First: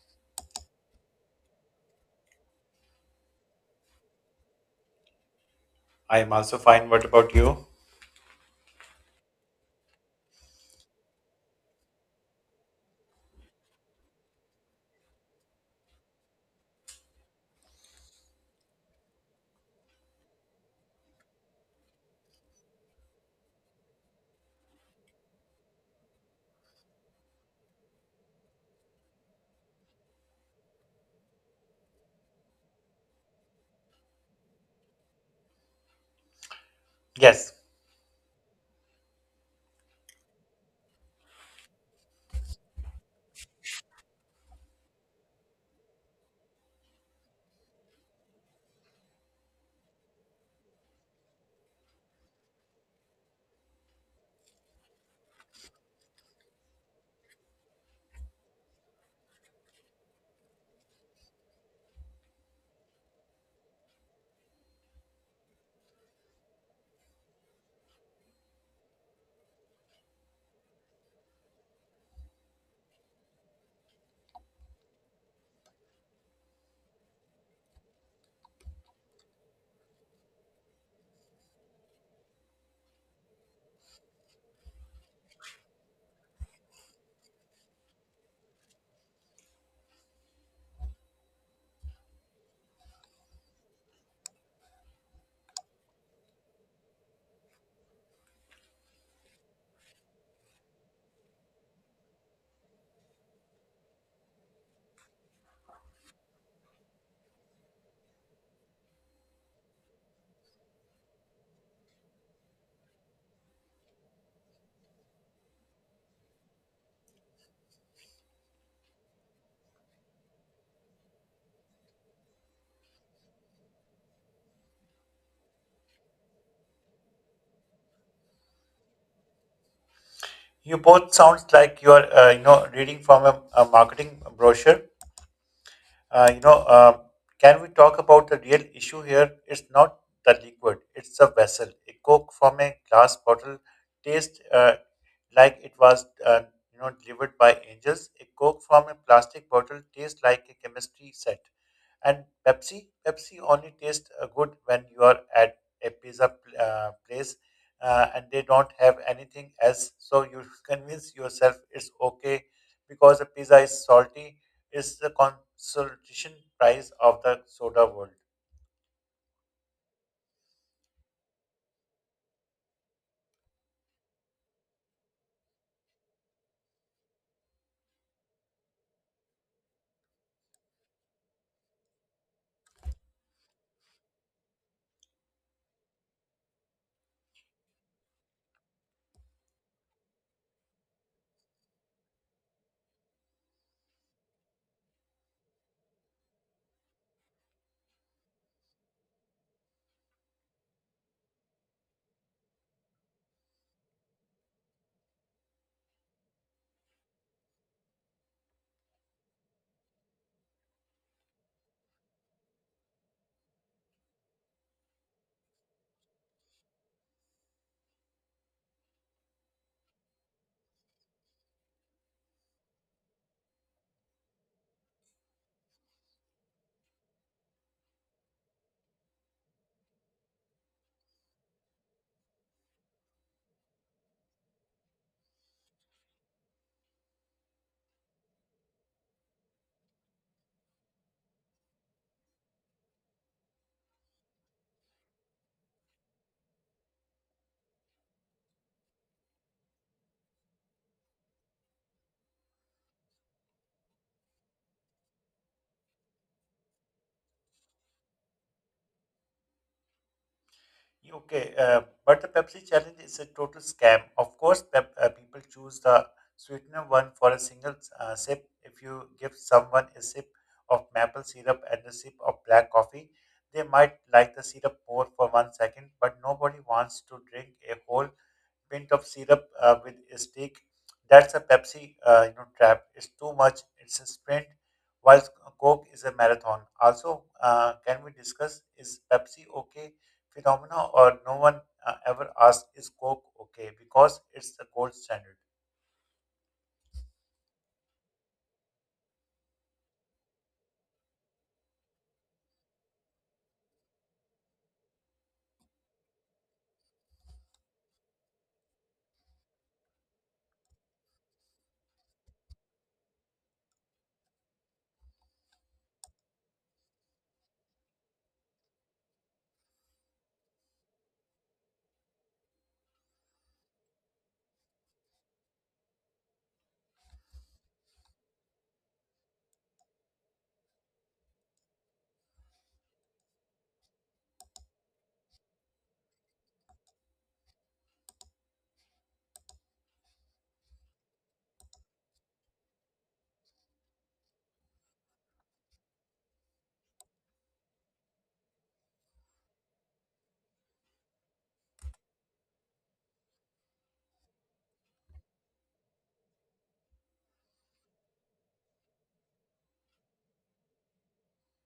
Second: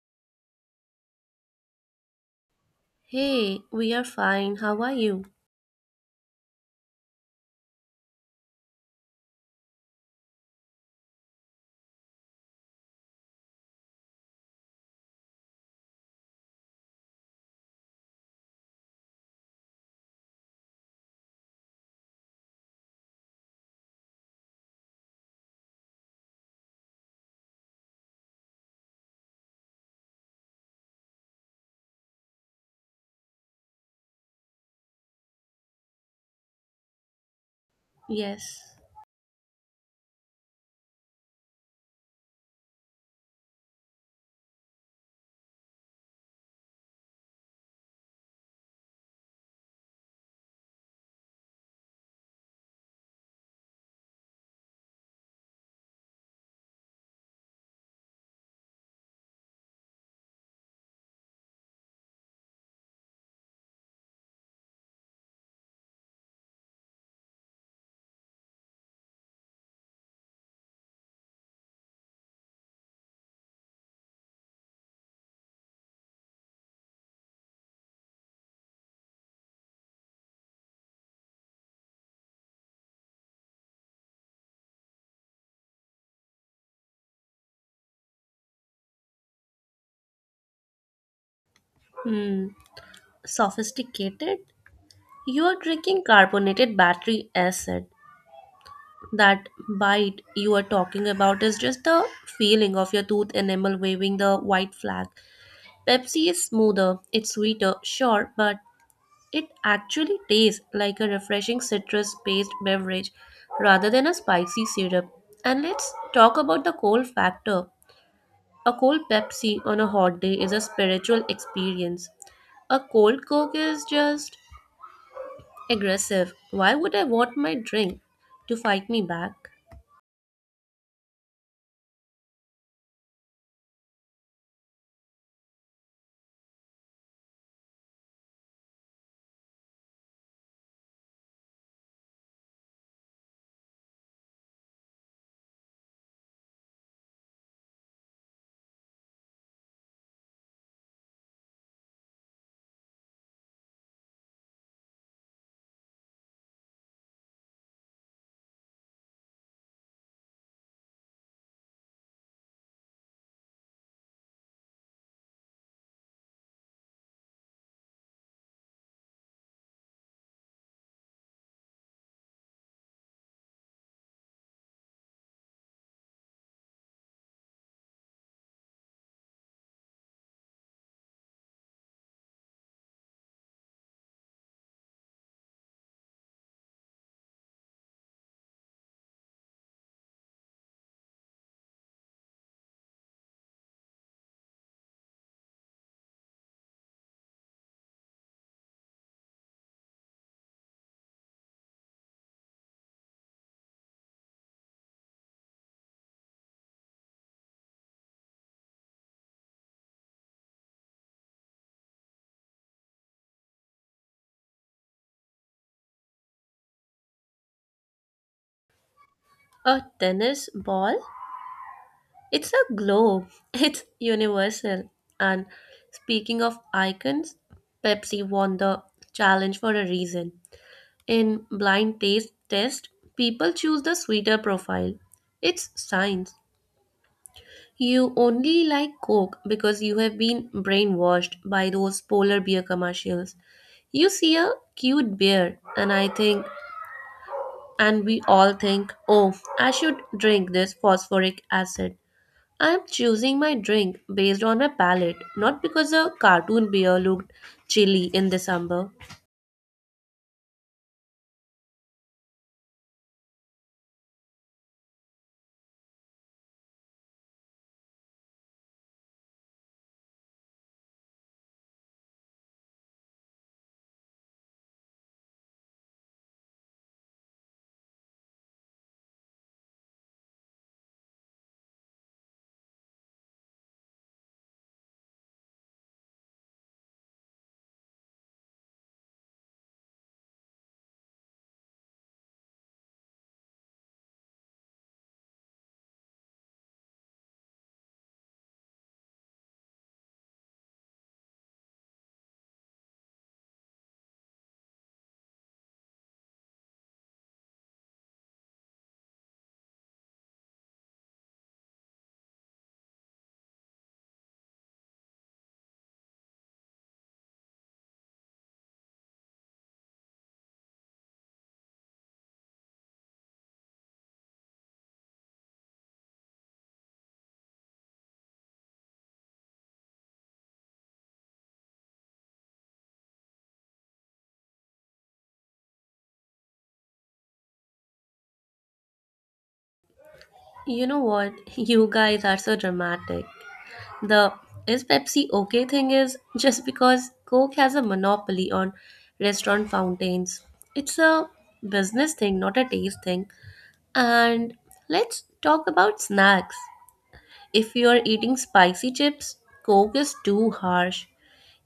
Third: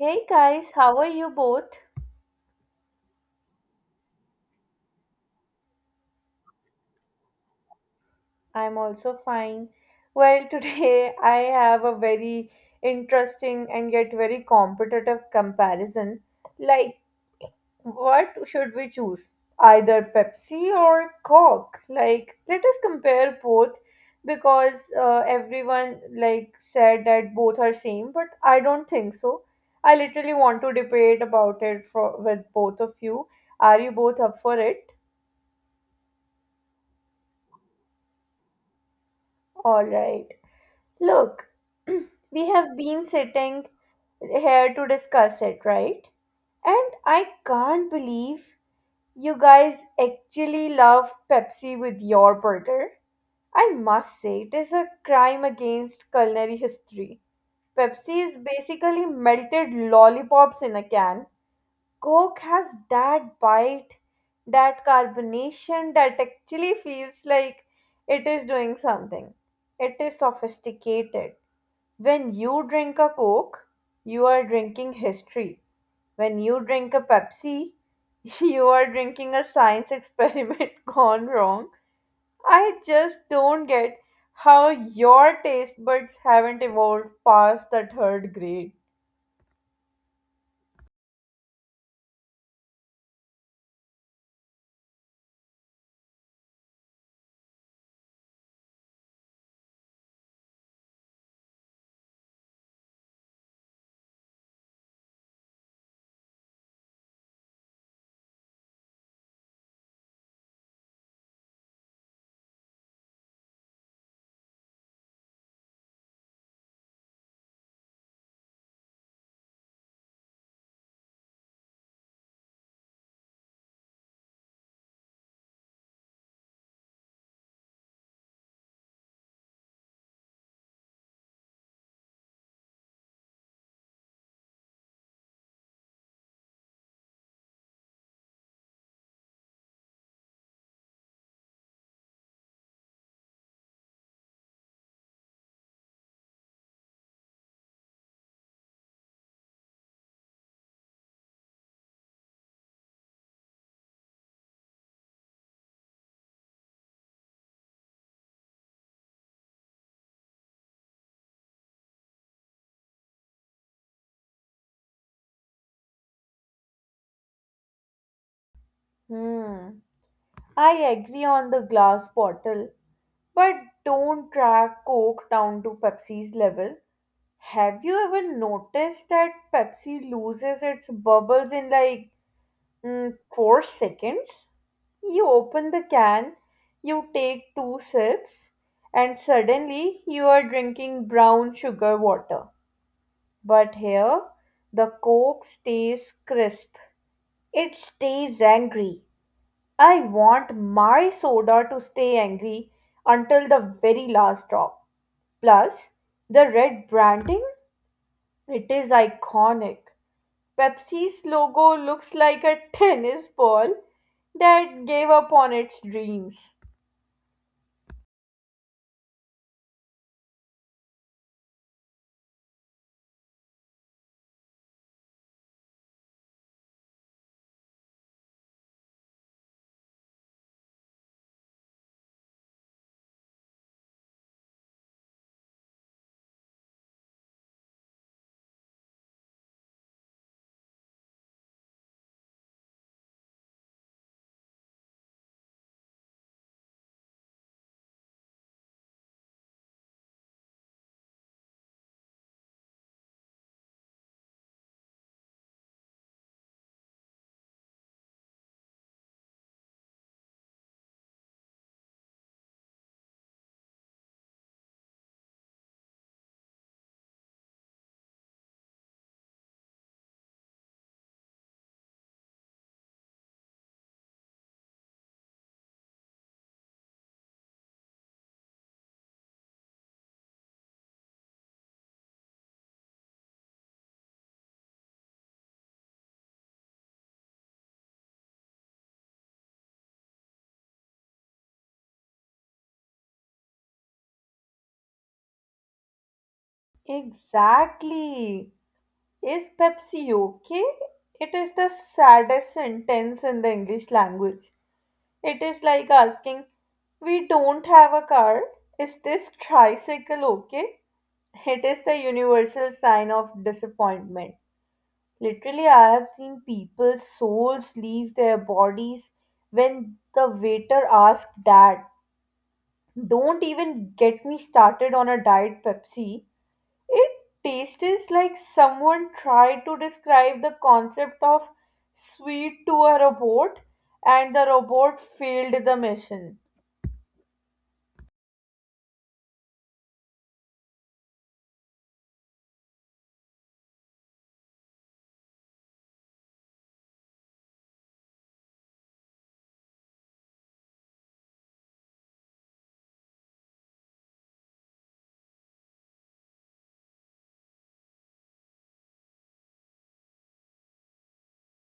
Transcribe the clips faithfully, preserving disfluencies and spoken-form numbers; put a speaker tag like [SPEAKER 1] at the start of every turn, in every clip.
[SPEAKER 1] Hey guys, how are you both?
[SPEAKER 2] Hey, we are fine. How are you?
[SPEAKER 3] I am also fine. What about you?
[SPEAKER 1] I'm also fine. Well, today I have a very interesting and yet very competitive comparison. Like, what should we choose? Either Pepsi or Coke? Like, let us compare both because uh, everyone like said that both are same, but I don't think so. I literally want to debate about it for, with both of you. Are you both up for it?
[SPEAKER 3] Yes,
[SPEAKER 2] Yes.
[SPEAKER 1] All right. Look, we have been sitting here to discuss it, right? And I can't believe you guys actually love Pepsi with your burger. I must say, it is a crime against culinary history. Pepsi is basically melted lollipops in a can. Coke has that bite, that carbonation that actually feels like it is doing something. It is sophisticated. When you drink a Coke, you are drinking history. When you drink a Pepsi, you are drinking a science experiment gone wrong. I just don't get how your taste buds haven't evolved past the third grade.
[SPEAKER 2] Hmm. Sophisticated? You are drinking carbonated battery acid. That bite you are talking about is just the feeling of your tooth enamel waving the white flag. Pepsi is smoother, it's sweeter, sure, but it actually tastes like a refreshing citrus based beverage rather than a spicy syrup. And let's talk about the cold factor. A cold Pepsi on a hot day is a spiritual experience. A cold Coke is just aggressive. Why would I want my drink to fight me back?
[SPEAKER 3] you both sounds like you are, uh, you know, reading from a, a marketing brochure. Uh, you know, uh, can we talk about the real issue here? It's not the liquid; it's the vessel. A Coke from a glass bottle tastes uh, like it was, uh, you know, delivered by angels. A Coke from a plastic bottle tastes like a chemistry set. And Pepsi, Pepsi only tastes uh, good when you are at a pizza pl- uh, place uh, and they don't have anything else. So you convince yourself it's okay because the pizza is salty. It's the consolation prize of the soda world.
[SPEAKER 1] Hmm. I agree on the glass bottle, but don't track Coke down to Pepsi's level. Have you ever noticed that Pepsi loses its bubbles in like Mm, four seconds. You open the can, you take two sips, and suddenly you are drinking brown sugar water. But here, the Coke stays crisp. It stays angry. I want my soda to stay angry until the very last drop. Plus, the red branding, it is iconic. Pepsi's logo looks like a tennis ball that gave up on its dreams.
[SPEAKER 2] A tennis ball? It's a globe. It's universal. And speaking of icons, Pepsi won the challenge for a reason. In blind taste test, people choose the sweeter profile. It's science. You only like Coke because you have been brainwashed by those polar bear commercials. You see a cute bear, and I think, and we all think, oh, I should drink this phosphoric acid. I am choosing my drink based on my palate, not because a cartoon bear looked chilly in December.
[SPEAKER 3] Okay, uh, but the Pepsi challenge is a total scam. Of course, pep, uh, people choose the sweetener one for a single uh, sip. If you give someone a sip of maple syrup and a sip of black coffee, they might like the syrup more for one second, but nobody wants to drink a whole pint of syrup uh, with a stick. That's a Pepsi uh, you know, trap. It's too much. It's a sprint, while Coke is a marathon. Also, uh, can we discuss is Pepsi okay phenomena or no one uh, ever asks is Coke okay because it's the gold standard.
[SPEAKER 1] Exactly. Is Pepsi okay? It is the saddest sentence in the English language. It is like asking, "We don't have a car. Is this tricycle okay?" It is the universal sign of disappointment. Literally, I have seen people's souls leave their bodies when the waiter asked that. Don't even get me started on a diet Pepsi. It tastes like someone tried to describe the concept of sweet to a robot and the robot failed the mission.
[SPEAKER 2] You know what? You guys are so dramatic. The is Pepsi okay thing is just because Coke has a monopoly on restaurant fountains. It's a business thing, not a taste thing. And let's talk about snacks. If you're eating spicy chips, Coke is too harsh.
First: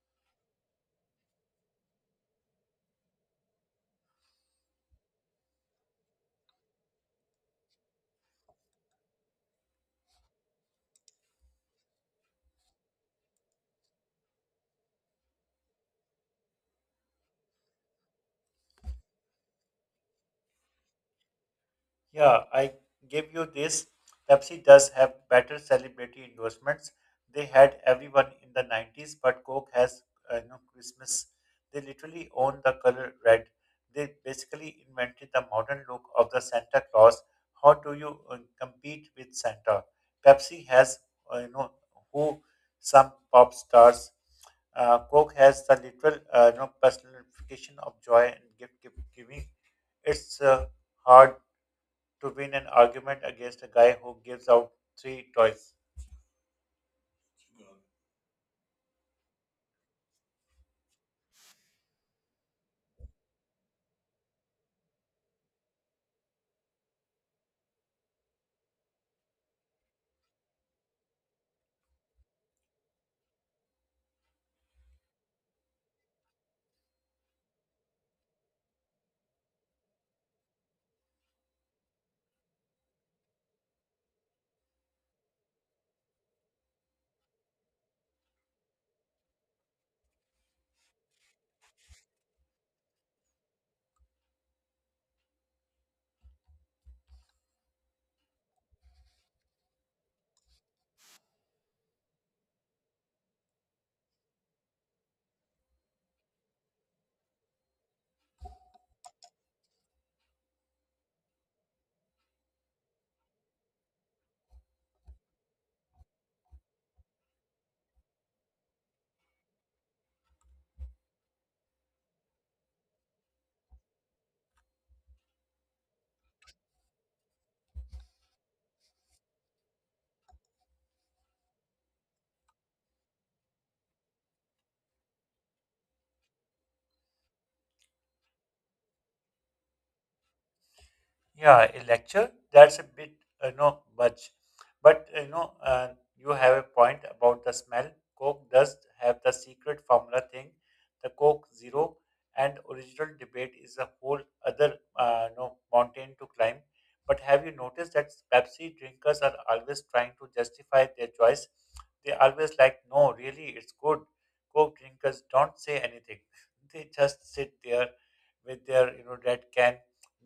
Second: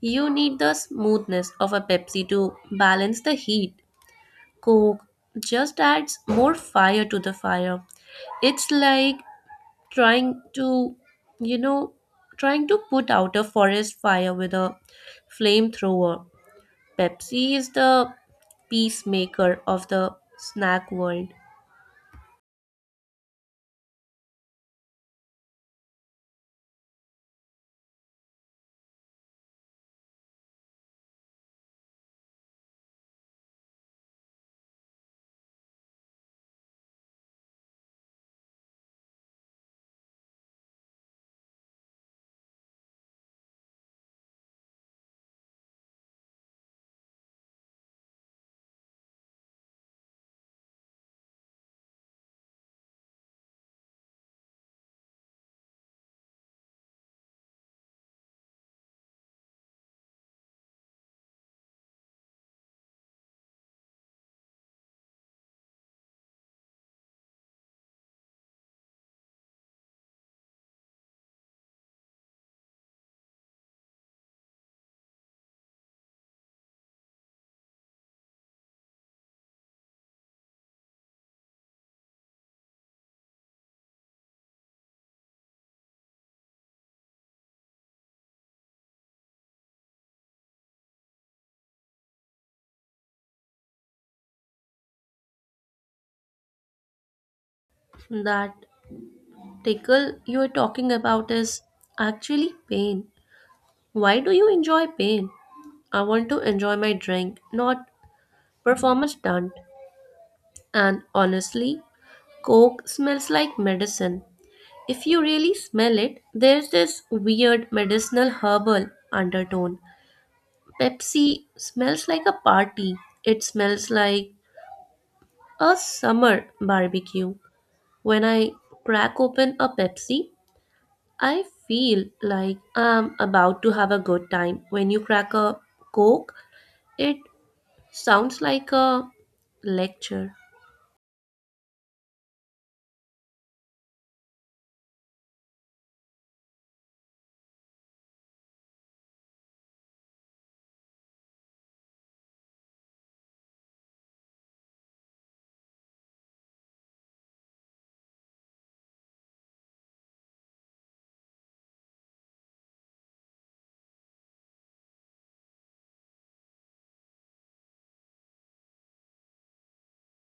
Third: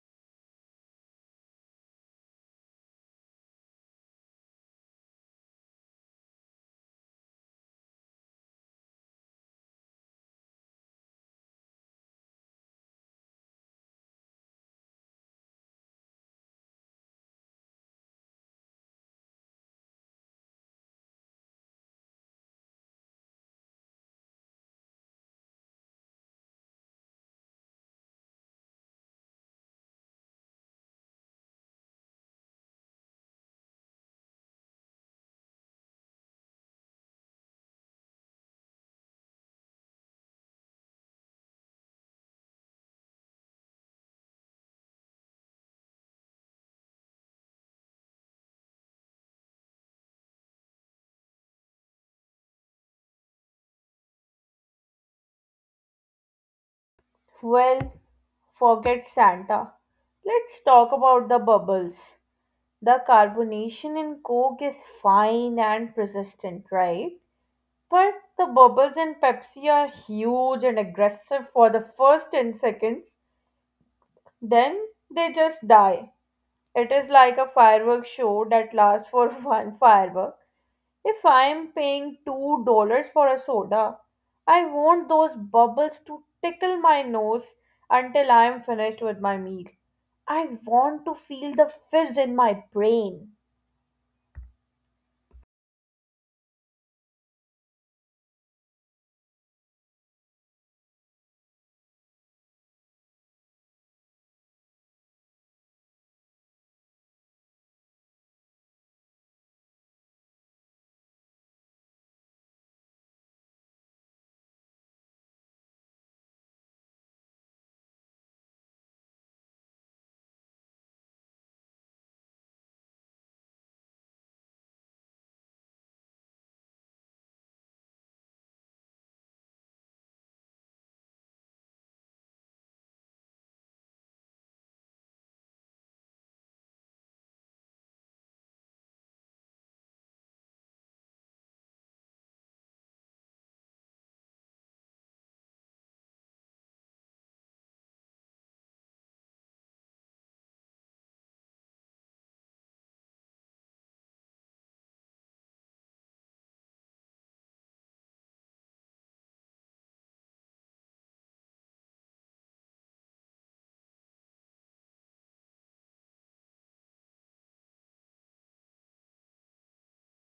[SPEAKER 2] You need the smoothness of a Pepsi to balance the heat. Coke just adds more fire to the fire. It's like trying to, you know, trying to put out a forest fire with a flamethrower. Pepsi is the peacemaker of the snack world.
[SPEAKER 3] Yeah, I give you this. Pepsi does have better celebrity endorsements. They had everyone in the nineties, but Coke has uh, you know, Christmas. They literally own the color red. They basically invented the modern look of the Santa Claus. How do you uh, compete with Santa? Pepsi has, uh, you know, who, some pop stars. Uh, Coke has the literal, uh, you know, personification of joy and gift, gift giving. It's uh, hard to win an argument against a guy who gives out three toys.
[SPEAKER 1] Well, forget Santa. Let's talk about the bubbles. The carbonation in Coke is fine and persistent, right? But the bubbles in Pepsi are huge and aggressive for the first ten seconds. Then they just die. It is like a fireworks show that lasts for one firework. If I am paying two dollars for a soda, I want those bubbles to tickle my nose until I am finished with my meal. I want to feel the fizz in my brain.
[SPEAKER 2] That tickle you are talking about is actually pain. Why do you enjoy pain? I want to enjoy my drink, not perform a stunt. And honestly, Coke smells like medicine. If you really smell it, there's this weird medicinal herbal undertone. Pepsi smells like a party. It smells like a summer barbecue. When I crack open a Pepsi, I feel like I'm about to have a good time. When you crack a Coke, it sounds like a lecture.
[SPEAKER 3] Yeah, a lecture, that's a bit, you know, much. But, you know, uh, you have a point about the smell. Coke does have the secret formula thing, the Coke Zero, and original debate is a whole other, uh, you know, mountain to climb. But have you noticed that Pepsi drinkers are always trying to justify their choice? They always like, no, really, it's good. Coke drinkers don't say anything. They just sit there with their, you know, red can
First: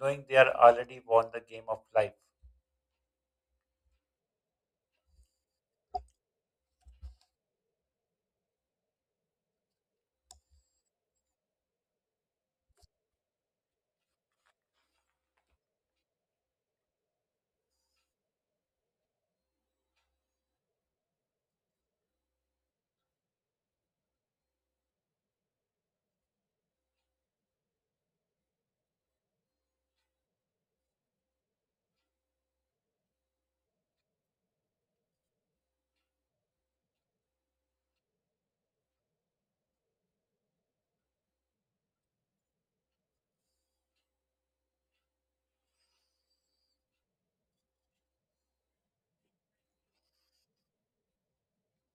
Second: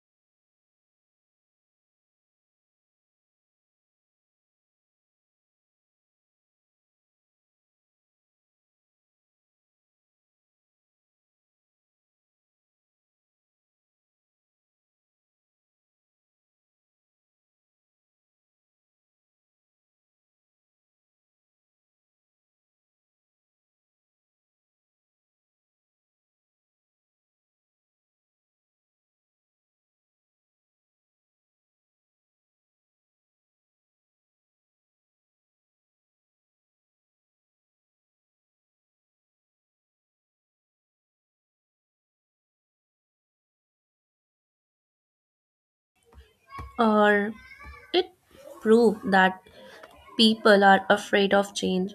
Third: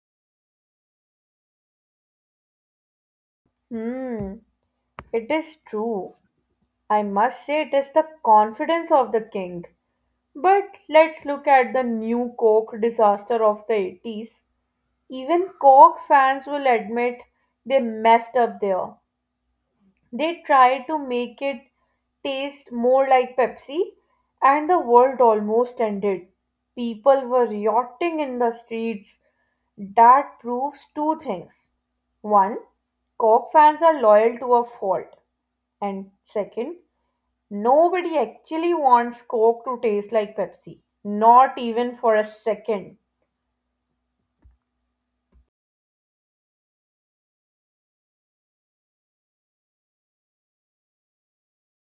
[SPEAKER 3] knowing they are already won the game of life.
[SPEAKER 1] Hmm, it is true. I must say it is the confidence of the king. But let's look at the new Coke disaster of the eighties. Even Cork fans will admit they messed up there. They tried to make it taste more like Pepsi, and the world almost ended. People were rioting in the streets. That proves two things. One, Cork fans are loyal to a fault. And second, nobody actually wants Coke to taste like Pepsi. Not even for a second.
[SPEAKER 2] Or it proves that people are afraid of change.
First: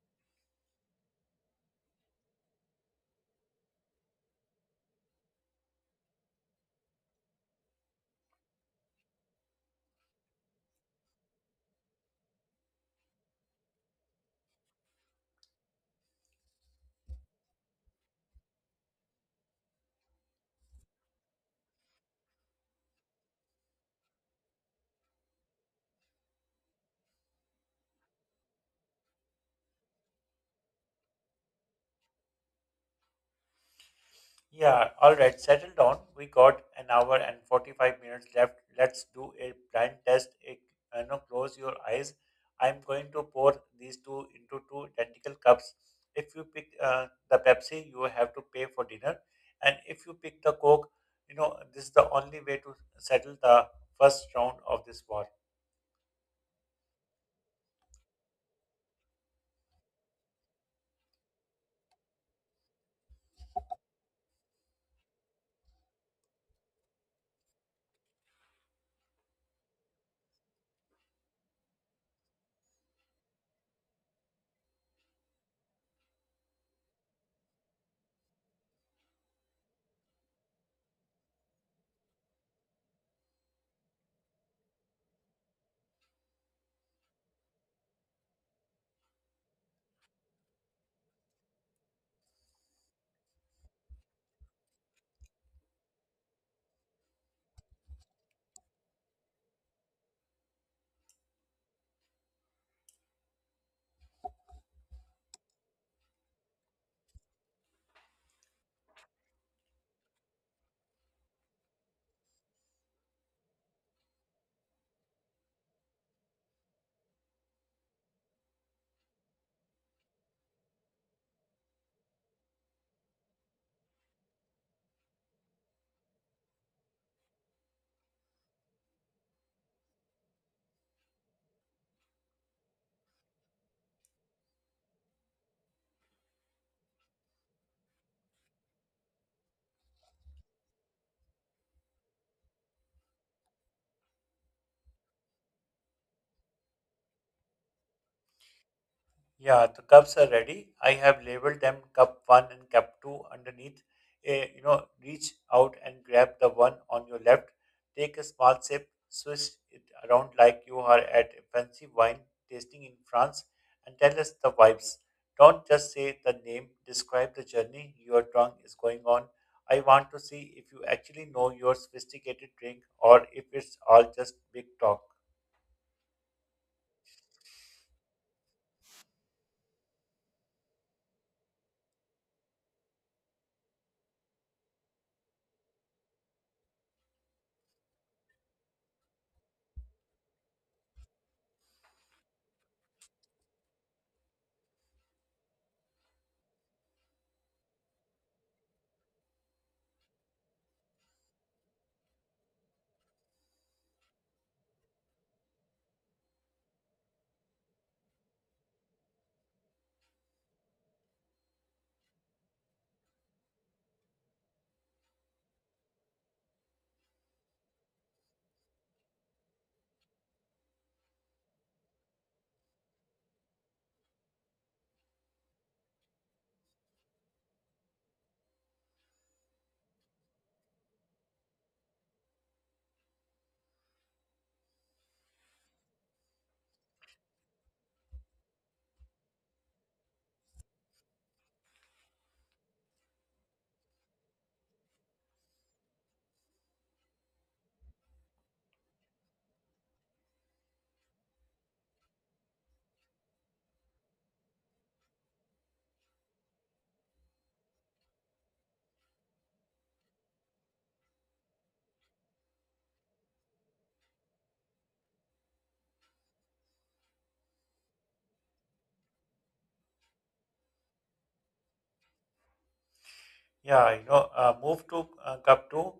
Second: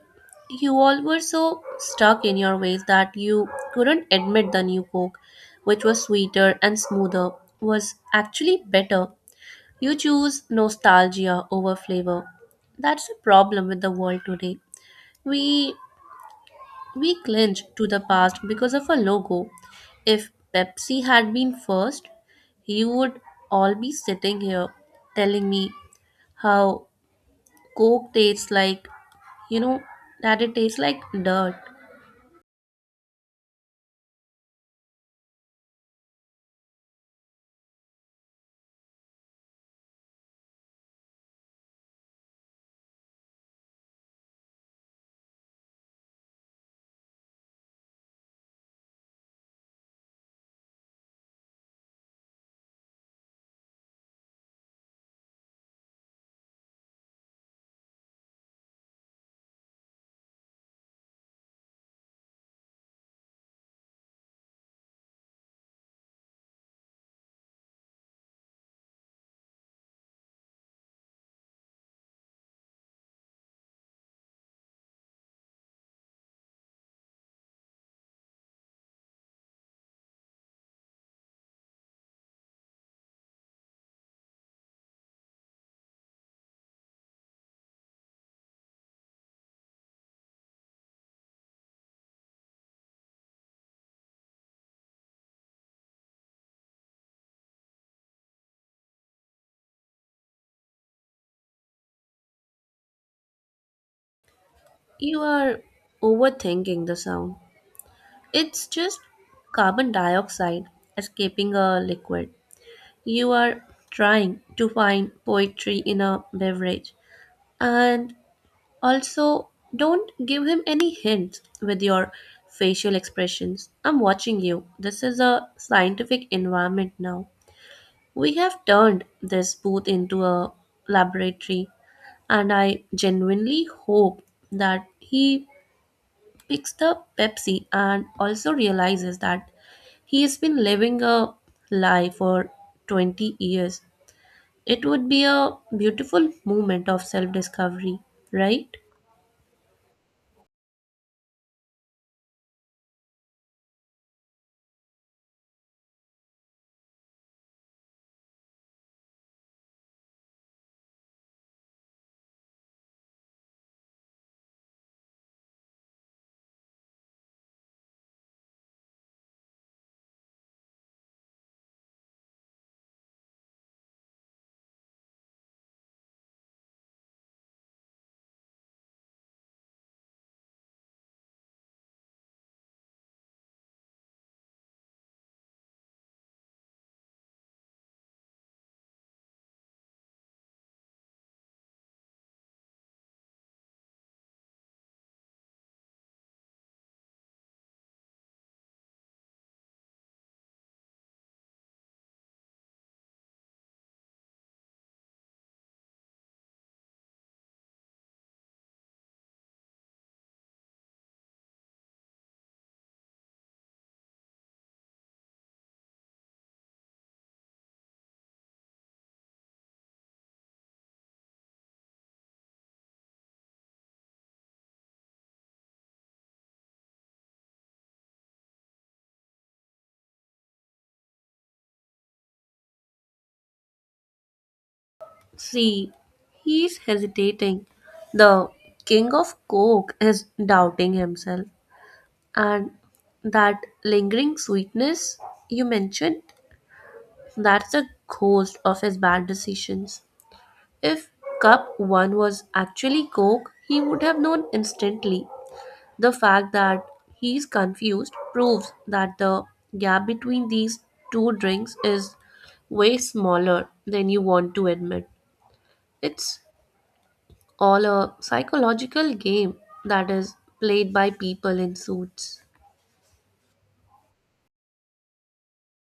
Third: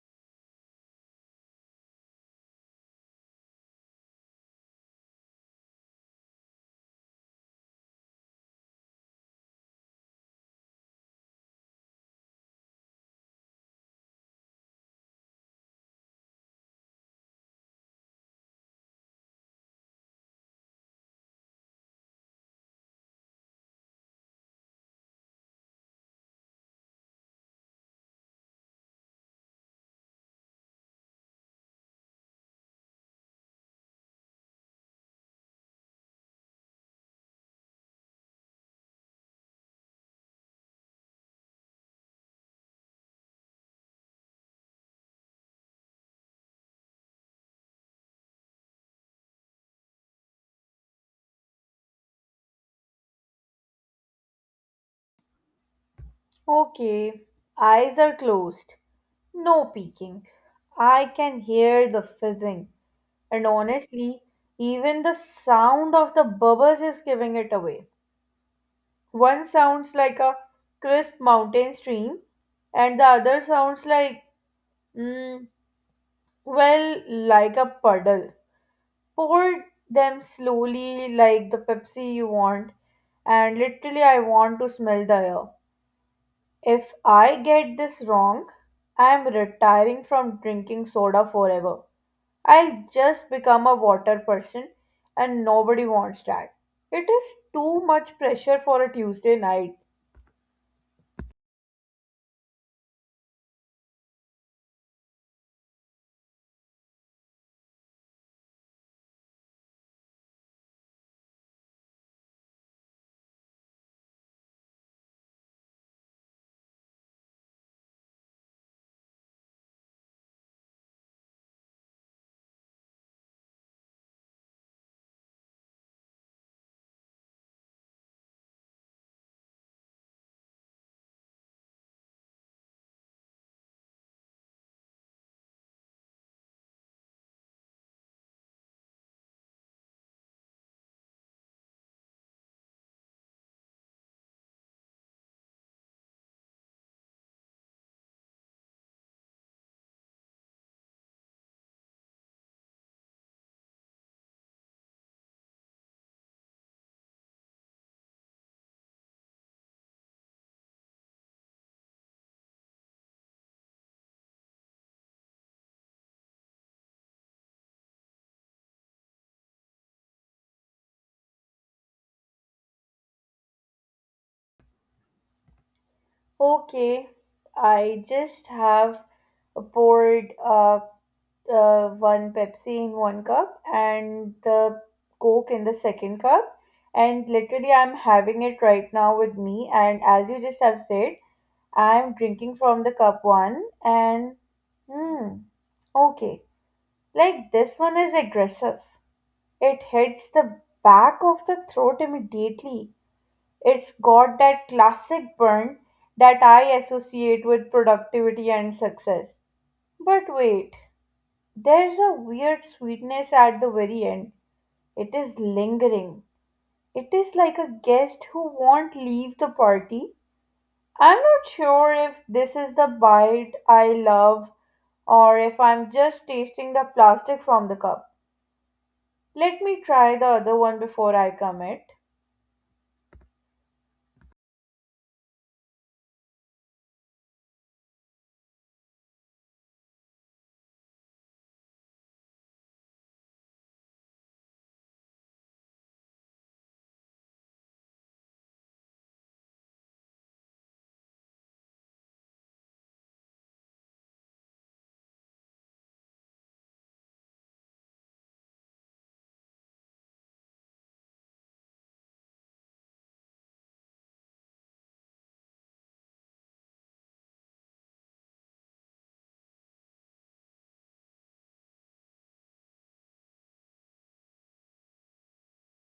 [SPEAKER 2] You all were so stuck in your ways that you couldn't admit the new Coke, which was sweeter and smoother, was actually better. You choose nostalgia over flavor. That's the problem with the world today. We we clinch to the past because of a logo. If Pepsi had been first, you would all be sitting here telling me how Coke tastes like, you know, that it tastes like dirt.
[SPEAKER 3] Yeah, all right, settle down. We got an hour and forty-five minutes left. Let's do a blind test. A, you know, close your eyes. I'm going to pour these two into two identical cups. If you pick uh, the Pepsi, you have to pay for dinner. And if you pick the Coke, you know, this is the only way to settle the first round of this war.
[SPEAKER 1] Okay, eyes are closed. No peeking. I can hear the fizzing, and honestly, even the sound of the bubbles is giving it away. One sounds like a crisp mountain stream, and the other sounds like, mm, well, like a puddle. Pour them slowly, like the Pepsi you want, and literally, I want to smell the air. If I get this wrong, I'm retiring from drinking soda forever. I'll just become a water person, and nobody wants that. It is too much pressure for a Tuesday night.
[SPEAKER 2] You are overthinking the sound. It's just carbon dioxide escaping a liquid. You are trying to find poetry in a beverage. And also, don't give him any hints with your facial expressions. I'm watching you. This is a scientific environment now. We have turned this booth into a laboratory, and I genuinely hope that he picks the Pepsi and also realizes that he has been living a lie for twenty years. It would be a beautiful moment of self discovery, right?
[SPEAKER 3] Yeah, the cups are ready. I have labeled them cup one and cup two underneath. Eh, you know, reach out and grab the one on your left. Take a small sip, swish it around like you are at a fancy wine tasting in France, and tell us the vibes. Don't just say the name, describe the journey your tongue is going on. I want to see if you actually know your sophisticated drink or if it's all just big talk.
[SPEAKER 1] Okay, I just have poured uh, uh, one Pepsi in one cup and the Coke in the second cup, and literally, I'm having it right now with me. And as you just have said, I'm drinking from the cup one and hmm okay. Like this one is aggressive. It hits the back of the throat immediately. It's got that classic burn that I associate with productivity and success. But wait, there's a weird sweetness at the very end. It is lingering. It is like a guest who won't leave the party. I'm not sure if this is the bite I love or if I'm just tasting the plastic from the cup. Let me try the other one before I commit.
[SPEAKER 2] See, he's hesitating. The king of coke is doubting himself. And that lingering sweetness you mentioned, that's a ghost of his bad decisions. If cup one was actually Coke, he would have known instantly. The fact that he's confused proves that the gap between these two drinks is way smaller than you want to admit. It's all a psychological game that is played by people in suits.
[SPEAKER 3] Yeah, you know, uh, move to uh, cup two,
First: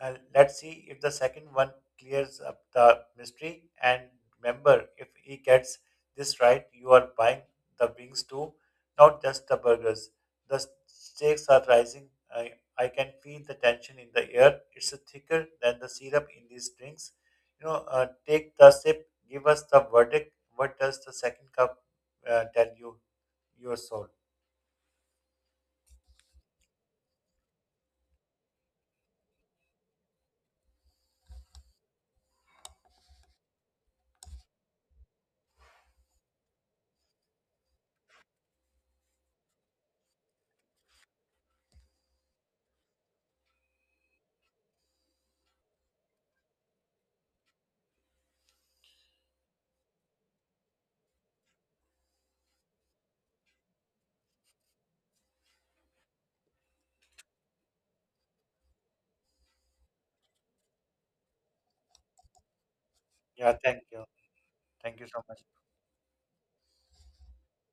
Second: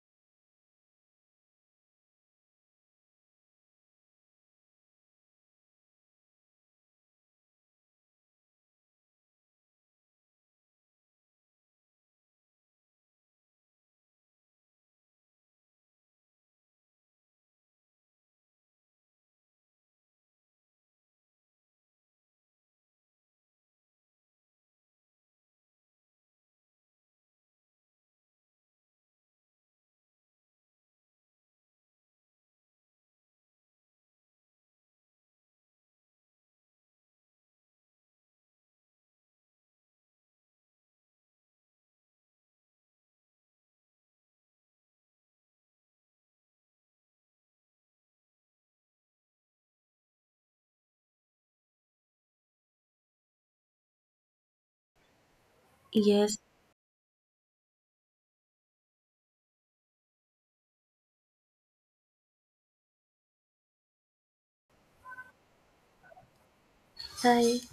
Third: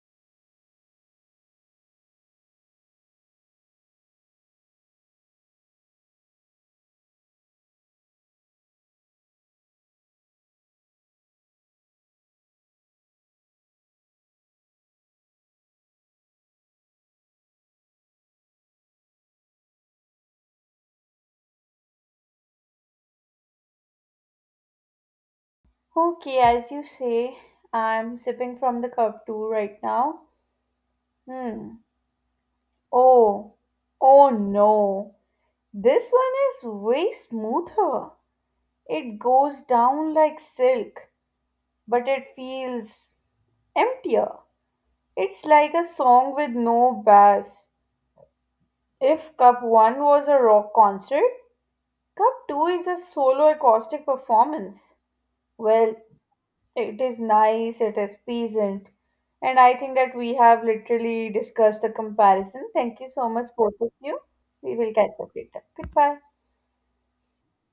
[SPEAKER 3] and let's see if the second one clears up the mystery. And remember, if he gets this right, you are buying the wings too, not just the burgers. The stakes are rising. I, I can feel the tension in the air. It's thicker than the syrup in these drinks. You know, uh, take the sip. Give us the verdict. What does the second cup uh, tell you, your soul?
[SPEAKER 1] Okay, as you say, I'm sipping from the cup too right now. Hmm. Oh, oh no. This one is way smoother. It goes down like silk, but it feels emptier. It's like a song with no bass. If Cup one was a rock concert, Cup two is a solo acoustic performance. Well,
[SPEAKER 2] Yes,
[SPEAKER 1] it is nice, it is pleasant, and I think that we have literally discussed the comparison. Thank you so much,
[SPEAKER 3] Yeah, thank
[SPEAKER 1] both of
[SPEAKER 3] you.
[SPEAKER 1] you. We will
[SPEAKER 3] Thank you
[SPEAKER 1] catch
[SPEAKER 3] so
[SPEAKER 1] up
[SPEAKER 3] much.
[SPEAKER 1] later. Goodbye.
[SPEAKER 2] I